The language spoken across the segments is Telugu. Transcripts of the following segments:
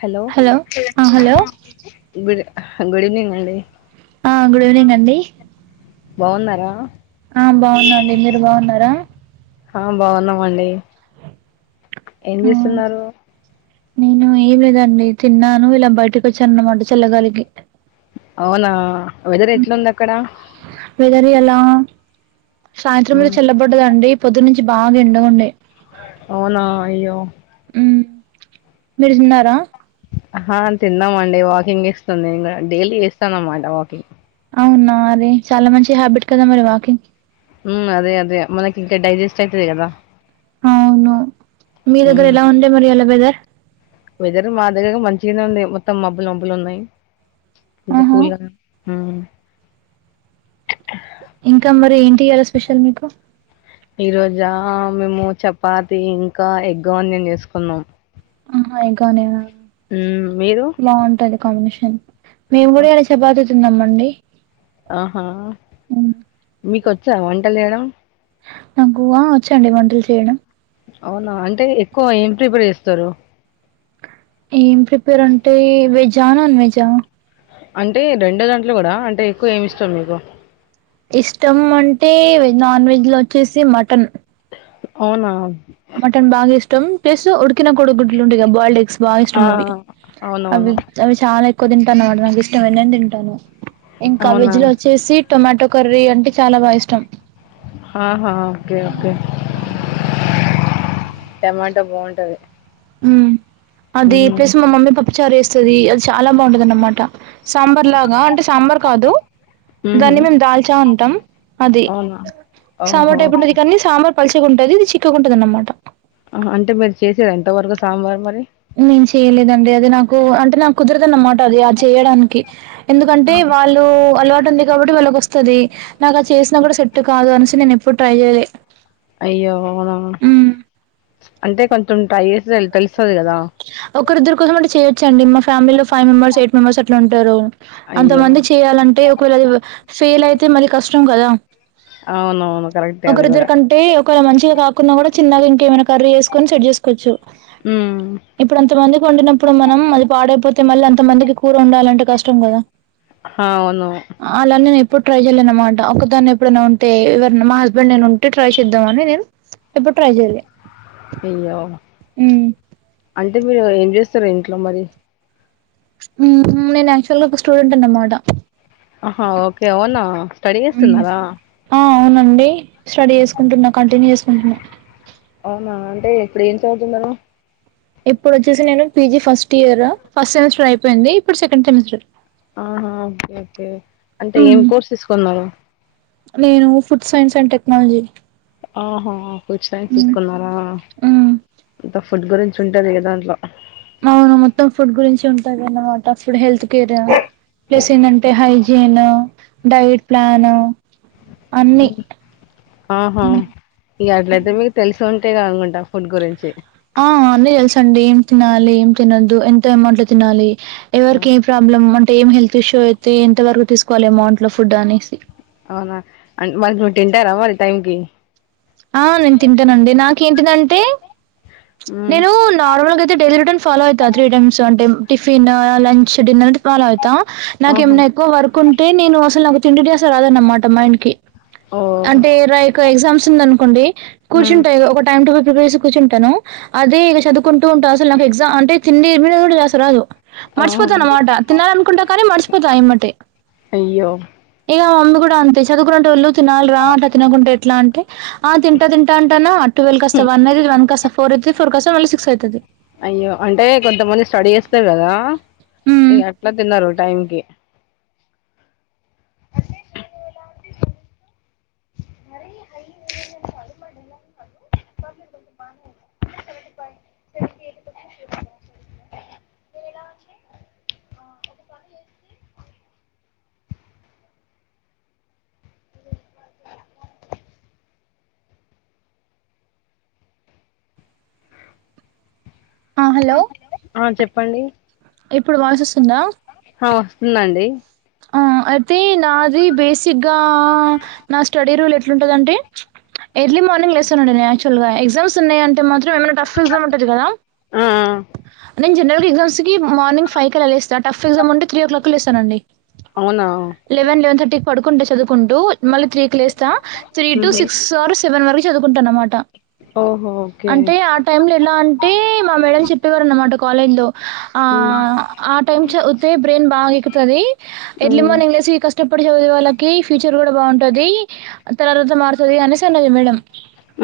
హలో ఆ హలో గుడి గుడ్ ఈవినింగ్ అండి ఆ గుడ్ ఈవినింగ్ అండి బావున్నారా ఆ బాగున్నాండి మీరు బాగున్నారా ఆ బాగున్నం అండి ఏం ఆ చేస్తున్నారు నేను ఏం లేదండి తిన్నాను ఇలా బయటకి వచ్చాను అన్నమాట చల్లగాలికి అవునా వెదర్ ఎట్లుందక్కడ ఆ సాయంత్రం మీద మ్, చెల్లబడ్డదండి పొద్దు నుంచి బాగా ఎండగుండె అవునా అయ్యో మీరు తిన్నారా ఆ తిన్నామండీ వాకింగ్ చేస్తుంది ఇంకా డైలీ చేస్తాను అనమాట వాకింగ్ అవునా అది చాలా మంచి హ్యాబిట్ కదా మరి వాకింగ్ హ్మ్ అదే అదే మనకి ఇంకా డైజెస్ట్ అయితది కదా అవును మీ దగ్గర మ్, ఎలా ఉండే మరి ఎలా వెదర్ ఈడవుంది మొత్తం మబ్బులు మబ్బులు ఉన్నాయి ఆహా కూల్ గా మ్ ఇంకా మరి ఏంటియ్యాల స్పెషల్ మీకు ఈ రోజా మేము చపాతి ఇంకా ఎగ్ ఆనియన్ చేసుకున్నాం ఆహా ఉగ్గానే మ్, మీరు బాగుంటది కాంబినేషన్ మేము కూడా ఇయ్యాలా చపాతి తిన్నాంమండి ఆహా మీకొచ్చా వంటలు చేయడం నాకు ఆ వచ్చండి వంటలు చేయడం అవునా అంటే ఎక్కువ ఏం ప్రిపేర్ చేస్తారు ఏం ప్రిపేర్ అంటే వెజ్ ఆ నాన్ వెజ్ ఆ అంటే రెండో దాంట్లో కూడా అంటే ఎక్కువ ఏమి ఇస్తార్ మీకు ఇష్టం అంటే వె నాన్ వెజ్ లో వచ్చేసి మటన్ అవునా మటన్ బాగా ఇష్టం ప్లస్ ఉడికి ఉడికిన కోడుగుడ్లు ఉండే కదా బాయిల్డ్ ఎగ్స్ బాగా ఆ ఇష్టం అవి అవునవును అవి అవి చాలా ఎక్కువ తింటాను అనమాట నాకు ఇష్టమైనన్ని తింటాను ఇంకా అవునా వెజ్ లో వచ్చేసి టొమాటో కర్రీ అంటే చాలా బాగా ఇష్టం ఆహా ఓకే ఓకే టమాటా బాగుంటది ఉమ్ అది మ్మ్ ప్లస్ మా మమ్మీ పప్పు చారు చేస్తది అది చాలా బాగుంటది అన్నమాట సాంబార్ లాగా అంటే సాంబార్ కాదు మ్మ్ దాన్ని మేము దాల్చా అంటాం అది అవునా ఓహో సాంబార్ టైప్ ఉంటది ఆహా! కానీ సాంబార్ పలిచగా ఉంటది ఇది చిక్కగా ఉంటది అనమాట ఆ అంటే మీరు చేసారా ఇంత వరకు సాంబార్ మరి నేను చేయలేదండి అది నాకు అంటే నాకు కుదరదన్నమాట అది అలా చేయడానికి ఆ! ఎందుకంటే వాళ్ళు అలవాటు ఉంది కాబట్టి వాళ్ళకి వస్తది నాకు అది చేసినా కూడా సెట్ కాదు అని నేను ఎప్పుడు ట్రై చేయాలే అయ్యో అవునా అంటే కొంత కొంచం ట్రై చేస్తే తెలుస్తది కదా వచ్చండి మా ఫ్యామిలిలో ఫైవ్ మెంబర్స్ ఎయిట్ మెంబెర్స్ అట్లా ఉంటారు అయ్యో అంతమందికి చేయాలంటే ఒకవేళ అది ఫెయిల్ అయితే మళ్ళీ కష్టం కదా అవునవును కరెక్టే అది కూడా ఒకరిద్దరికంటే ఒక వేళ మంచిగా రాకున్నా కూడా చిన్నగా ఇంకేమైనా కర్రీ చేసుకొని సెట్ చేస్కో చ్చు మ్మ్ ఇప్పుడంత కొంతమందికి వండినప్పుడు మనం అది పాడైపోతే మళ్ళీ అంత మందికి కూర వండాలంటే కష్టం కదా ఆ అవును అలా నేను ఎప్పుడు ట్రై చేయలే అనమాట ఒకదాన్ని ఎప్పుడైనా ఉంటే ఎవరన్నా మా హస్బెండ్ నేను ఉంటే ట్రై చేద్దామని నేను ఎప్పుడు ట్రై చేయలే హ్మ్ అదే గదా మీరు ఏం చేస్తారు ఇంట్లో మరి నేను యాక్చువల్ గా ఒక స్టూడెంట్ అన్నమాట ఆహా ఓకే అవునా స్టడీ హ్మ్. చేస్తున్నారా ఆ అవునండి స్టడీ చేసుకుంటున్నా కంటిన్యూ చేసుకుంటున్నా అవునా అంటే ఎప్పుడ ఏం చదువుతుందను ఇప్పుడు వచ్చేసి నేను PG first year first semester అయిపోయింది ఇప్పుడు సెకండ్ సెమిస్టర్ ఆహా ఓకే ఓకే అంటే ఏం మ్మ్ కోర్స్ తీసుకున్నారు నేను ఫుడ్ సైన్స్ అండ్ టెక్నాలజీ ఆహా కొర్సై మ్మ్ తీసుకున్నారా మ్మ్ ఫుడ్ గురించి ఉంటది ఏ దాంట్లో అవును మొత్తం ఫుడ్ గురించి ఉంటది అన్నమాట అసలు హెల్త్ కేర్ ప్లస్ ఏంటంటే హై టిను డైట్ ప్లాన్ అన్ని ఆహా ఇక అట్లయితే మీకు తెలిసు ఉంటేగా అనుకుంట ఆ అందు తెల్స అండి ఏం తినాలి ఏం తినద్దు ఎంత అమౌంట్లో తినాలి ఆ! ఎవరికి ఏం ప్రాబ్లమ్ం అంటే ఏం హెల్త్ ఇష్యూ అయితే ఎంత వరకు తీసుకోవాలి అమౌంట్ లో ఫుడ్ అనేసి అవునా వాళ్ళు తింటారా మరి టైం క కేంటింటే హ్మ్. నేను నార్మల్గా డైలీ రూటన్ ఫాలో అయితా త్రీ టైమ్స్ అంటే టిఫిన్ లంచ్ డిన్నర్ అంటే ఫాలో అయి తా నాకు ఆహా! ఏమైనా ఎక్కువ వర్క్ ఉంటే నేను అసలు నాకు తిండి డ్యాస్ రాదు అన్నమాట మైండ్కి ఓహ్! అంటే ర ఇకు ఎగ్జామ్స్ ఉంది అనుకోండి హ్మ్. కూర్చుంటాయి ఒక టైమ్ టు ఇదేసి కూర్చుంటానా అదే ఇక చదువుకుంటూ ఉంటా అసలు నాకు ఎగ్జా అంటే తిండి మీద కూడా ధ్యాసా రాదు ఆహా! మర్చిపోతాను అన్నమాట తినాల అనుకుంటా కానీ మర్చిపోతా యమ్మటే అయ్యో! ఇక మమ్మీ కూడా అంతే చదువు కూడా ళ్ళు తినాలి రా అట తినకుంటే ఎట్లా అంటే ఆ తింటా తింటా అంటాన్నా ట్వ కాస్త వన్ అది వన్ కస్త ఫోర్ అయిది ఫోర్స్త కాస్త మళ సిక్స్ అయితది అయ్యో అంటే కొంతమంది స్టడీ చేస్తారు కదా హ్మ్ ఇక అట్లా తిన్నారు టైం కి ఆ హలో ఆ చెప్పండి ఇప్పుడు వాయిస్ వస్తుందా ఆ ఉంది అండి ఆ అయితే నాది బేసిక్గా నా స్టడీ రూల్ ఎట్లాంటదింటే ఎర్లీ మార్నిగ్ లేస్తాను అండి నేను యాక్చుల్గా ఎగ్జమ్స్ ఉన్నాయంటే మాత్రం [unintelligible] టది కదా ఆ ఆ నేను జన్రల్ ఎగ్జామ్స్కి మార్నింగ్ ఫైవ్ అల లేస్తా టఫ్ ఎగ్జామ్ త్రీ ఓ క్లాకే లేస్తా అండి అవునా లెవెన్ లెవెన్ థర్టీ కి పడుకుంటే చదువుకుంటూ మళ్ళీ త్రీ కి లేస్తా త్రీ టు ఉహు సిక్స్ ఆర్ సెవెన్ వరకు చదువుకుంటాన్నమాట అ అంటే ఆ టైమ్ లో ఎలా అంటే మా మేడం చెప్పేవారు అన్ కాలేండో ఆ ఉమ్ ఆ టైమ్ చదివితే బ్రెయిన్ బాగ ఎక్కుతది ఎర్లీ ఉమ్ మార్కింగ్ లేసి కష్టపడి చదివె వాళ్ళకి ఫ్యూచర్ కూడా బాగుంటంది తర్వాత మారుతుంది అనే చిన్నయి మేడం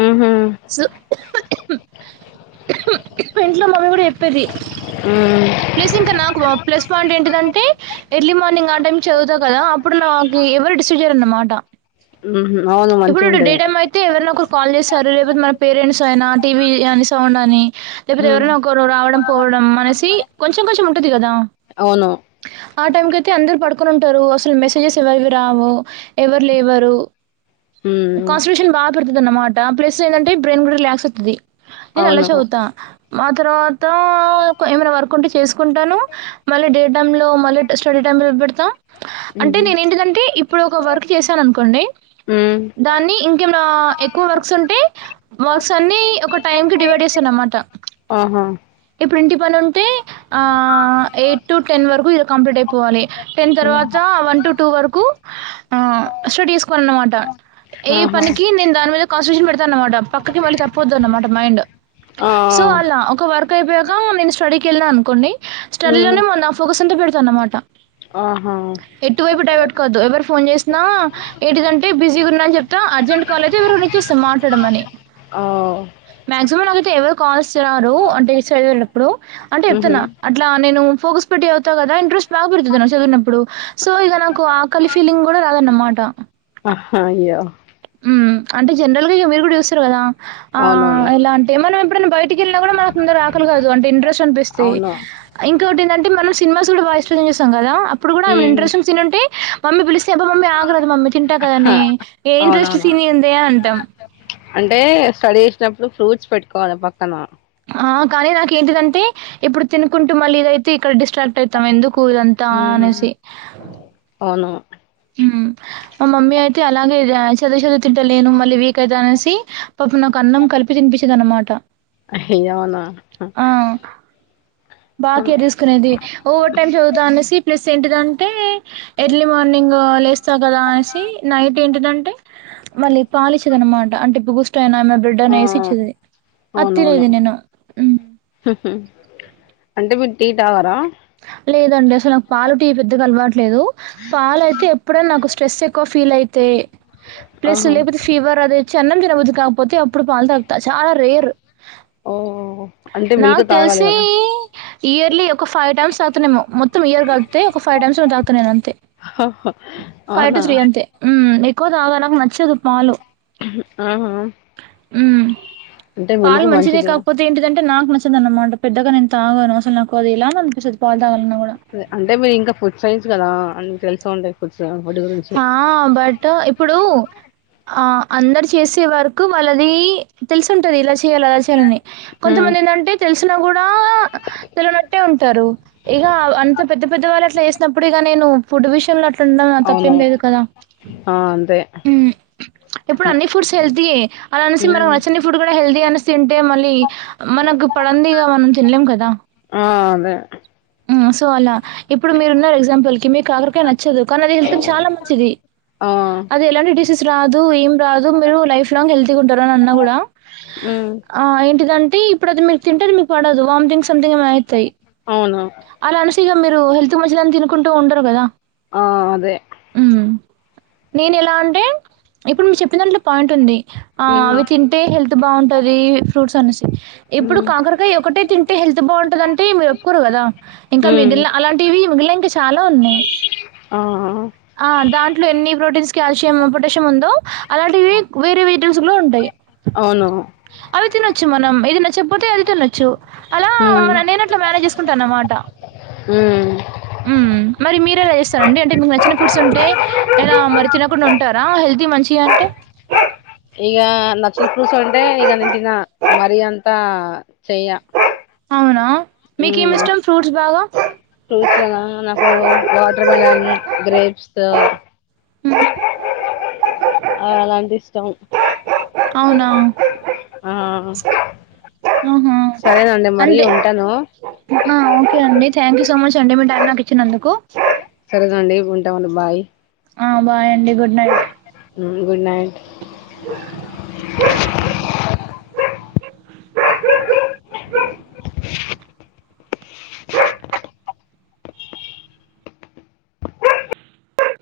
ఉహు సు ఇంట్లో మమ్మీ కూడా చెప్పేది ఉమ్ ప్లస్ ఇంకా నా ఎక్కువ ప్లస్ పాయింట్ ఏంటిదంటే ఎర్లీ మార్నింగ్ ఆ టైమ్ చదువుతా కదా అప్పుడు నాకి ఎవరు డిస్టర్బ్ చెయ్యరన్నమాట ఊహూ ఇప్పుడు డే టైమ్ అయితే ఎవరినా ఒకరు కాల్ చేస్తారు లేకపోతే మన పేరెంట్స్ అయినా టీవీ అని సౌండ్ అని లేకపోతే ఉమ్ ఎవరైనా ఒకరు రావడం పోవడం అనేసి కొంచెం కొంచెం ఉంటుంది కదా అవును ఆ టైం కి అయితే అందరు పడుకొని ఉంటారు అసలు మెసేజెస్ ఎవరివి రావు ఎవరు లేవరు ఉమ్ కాన్స్ట్రేషన్ బాగా పెరుగుతది అన్నమాట ప్లేస్ ఏంటంటే బ్రెయిన్ కూడా రిలాక్స్ అయితది నేన్ అలా అవును చదువుతా ఆ తర్వాత ఏమైనా వర్క్ ఉంటే చేసుకుంటాను మళ్ళీ డే టైమ్ లో మళ్ళీ యేస్టడే టైం టేబుల్ పెడతా అంటే ఉహు నేను ఏంటదంటే ఇప్పుడు ఒక వర్క్ చేశాను అనుకోండి ఉమ్ దాన్ని ఇంకేమన్నా ఎక్కువ వర్క్స్ ఉంటే వర్క్స్ అన్ని ఒక టైమ్ కి డివైడ్ చేస్తా అన్నమాట ఆహా ఇప్పుడు ఇంటి ఇంటి పనుంటే ఆ ఎయిట్ టు టెన్ వరకు ఇగ కంప్లీట్ అయిపోవాలి టెన్ ఉమ్ తర్వాత వన్ టెన్ టూ టూ వరకు ఆ స్టడీ చేసుకోవాలన్నమాట ఏ ఆహా పనికి నేను దాని మీద కాన్స్టిట్యూషన్ పెడతాను అన్నమాట పక్కకి మళ్ళీ తప్పొద్దు అన్నమాట మైండ్ ఆ ఆ సో అలా ఒక వర్క్ అయిపోయాక నేను స్టడీకి యెళ్ళా అనుకోండి స్టడీ లోనే ఉమ్ మరి నా ఫోకస్ అంటే పెడతా అన్నమాట ఆహా ఎటువైపు డైవట్టుకావద్దు ఎవరు ఫోన్ జేసినా ఏంటిదంటే యే బిజీగా ఉన్న అని జెప్తా అర్జెంట్ కాల్ అయితే ఎవరికన్నా ఇస్తా మాట్లాడమని ఓ మాక్సిమం నాకైతే ఎవరు కాల్స్ రారు అంటే చదివేటప్పుడు అంటే ఉహు చెప్తున్నా అట్లా నేను ఫోకస్ పెట్టి చవుతా కదా ఇంట్రెస్ట్ బాగా పెడుతుంది నాకు చదివినప్పుడు సో ఇక నాకు ఆకలి ఫీలింగ్ గూడా రాదన్నమాట ఆహా అయ్యో ఉమ్ అంటే జనరల్ గా ఇగ మీరు గూడా జూస్తురు గదా ఆ అవునవును ఎలా అంటే మనం ఎప్పుడైనా బయటికి వెళ్ళినా గూడా మన ముందర ఆకలి గాదు అంటే ఇంట్రస్ట్ చంపేస్తయి అవును ఇంకోకటి ఏందంటే మనం సినిమాస్ గూడా బాగ ఇష్టంగా చూస్తాం గదా అప్పుడు గూడా ఆ ఉమ్ ఇంట్రెస్ట్ సీన్ ఉంటే మమ్మీ పిలిస్తే అబ్బ మమ్మీ ఆగరాదు మమ్మీ తింటా హ గదనే ఏ ఇంట్రెస్ట్ అవునవును సీన్ ఏందే" అని అంటాం. అంటే స్టడీ చేసినప్పుడు ఫ్రూట్స్ పెట్టుకోవాలే పక్కన ఆ కానీ నాకు ఏంటిదంటే ఇప్పుడు తినుకుంటూ మళ్ళీ ఏదైతే ఇక్కడ డిస్ట్రాక్ట్ అయితాం ఎందుకు ఇదంతా ఉమ్ అనేసి అవును మా మమ్మీ అయితే అలాగే చదువు చదువు తింటలేను మళ్ళీ వీక్ అయితా అనేసి పాపం నాకు అన్నం కలిపి తినిపించేది అన్నమాట అయ్యో అవునా ఆ బాగ అవును కేర్ తీసుకునేది ఓవర్ టైమ్ చదువుతా అనేసి ప్లస్ ఏంటి దా [inaudible] ఎర్లీ మార్నింగ్ లేస్తా గదా అనేసి నైట్ ఏంటిదంటే మళ్ళీ పాలిచ్చేది అన్నమాట అంటే బూస్ట్ అయినా ఏమన్నా బెడ్ ఆ అయినా యేసి ఇచ్చేది అది అవునవును తినేది నేను. హ్మ్. హుహూ అంటే మీరు టీ తాగరా లేదండి అసలు నాకు పాలు టీ పెద్దగా అలవాటు లేదు పాలైతే ఎప్పుడైనా నాకు స్ట్రెస్ ఎక్కువ ఫీల్ అయితే ప్లేస్ ఆహా లేకపోతే ఫీవర్ అదై చన్నం తినబుద్ది కాకపోతే అప్పుడు పాలు తాగుతా చాలా రేరు ఆ నాకు తెలిసి ఇయర్లీ ఒక ఫైవ్ టైమ్స్ తాగుతన్నేమో మొత్తం ఇయర్ కలిపితే ఒక ఫైవ్ టైమ్ కసింటట్ దాగుతున్నానంతే హా హా ఫైవ్ టు త్రీ అంతే ఉమ్ ఎక్కువ తాగడం నచ్చదు పాలు ఆహా ఉమ్ అంటే పాలు మిల్క్ మంచిదే మంచిది కాకపోతే ఏంటిదంటే నాకు నచ్చ దన్నమాట పెద్దగా నేను తాగాను అసలు నాకు అది ఎలా అనిపిస్తది పాలు తాగాలన్నా గూడా. అంటే మీరు ఇంకా ఫుడ్ సైన్స్ కదా అని తెలిసే ఉంటాయ్ ఫుడ్స్ ఫుడ్ గురించి హ బట్ ఇప్పుడు ఆ అందరు చేసే వరకు వాళ్ళది తెలిసు ఉంటది ఇలా చేయాలని హ్మ్ కొంతమంది ఏందంటే తెలిసినా కూడా తెలివనట్టే ఉంటారు ఇ అంత పెద్ద పెద్దవాళ్ళు అట్లా చేసినప్పుడు ఇగ నేను ఫుడ్ విషయంలో అట్ల ఉండటం నా తప్పు తప్పేం అవును లేదు కదా ఆ అంతే ఇప్పుడు అన్ని ఫుడ్స్ హెల్తీ ఏ అలా అనేసి ఉమ్ నచ్చన్ది ఫుడు కూడా హెల్దీ అనేసి తింటే మళ్ళీ మనకు పడందిగా మనం తినలేం కదా ఆ అదే సో అలా ఇప్పుడు మీరు ఉన్నారు ఎగ్జాంపుల్ కి మీకు కాకరకాయ నచ్చదు అ చాలా మంచిది ఆ అది ఎలాంటి డిసీస్ రాదు ఏం రాదు మీరు లైఫ్ లాంగ్ హెల్త్ ఉంటారు అని అనా కూడా ఉమ్ ఆ ఏంటిదంటే ఇప్పుడు అది మీరు తింటే అది మీకు పడదు వామిటింగ్ సమ్థింగ్ ఏమో అయితయ్ అవును అలా అనేసిగా మీరు హెల్త్ కి మంచిదని తినుకుంటూ ఉండరు కదా ఆ అదే హ్మ్ నేను ఎలా అంటే ఇప్పుడు మీరు చెప్పిన దాంట్లో పాయింట్ ఉంది ఆ ఉమ్ అవి తింటే హెల్త్ బాగుంటది ఫ్రూట్స్ అనేసి ఇప్పుడు ఉమ్ కాకరకాయ ఒకటే తింటే హెల్త్ బాగుంటదంటే మీరు ఒప్పుకోరు కదా ఇంకా మిగిలిన‌ అలాంటి టీవి మిగిలినవి ఇంక చాలా ఉన్నాయ్ ఆ ఆ ఆ దాన్ ట్లో ఎన్ని ప్రోటీన్స్ కాల్షియం పొటాషియం ఉందో అలాంటివి వేరే వెజిటెబుల్స్ లో ఉంటాయ్ అవును అవి తినొచ్చు మనం ఇది నచ్చకపోతే అది తినొచ్చు అలా ఉమ్ మన నేనెట్లా మ్యానేజ్ కుంటా అన్నమాట హ్మ్ మరి మీరెలా చేస్తారండి అంటే మీకు నచ్చిన ఫుడ్స్ ఉంటే ఇగ మరి తినకుండా ఉంటారా హెల్తీ కి మంచిది అంటే ఇగ నచ్చని ఫ్రూట్స్ అంటే ఇగా నేన్ తిన్నా మరి అంతా చెయా అవునా మీకేమి ఇష్టం ఫ్రూట్స్ బాగా ఫ్రూట్స్ లోన నాకు వాటర్ మిలన్ గ్రేప్స్ హ్మ్ అలాంటి ఇష్టం అవునా ఆ మ్మ్ హూ సరేనండి మరి అంటే ఉంటాను ఆ ఓకే అండి థ్యాంక్ యూ సో మచ్ అండి మీ టైమ్ నాకు ఇచ్చినందుకు సరేనండి ఉంటావండి బాయ్ ఆ బాయ్ అండి గుడ్ నైట్ రైట్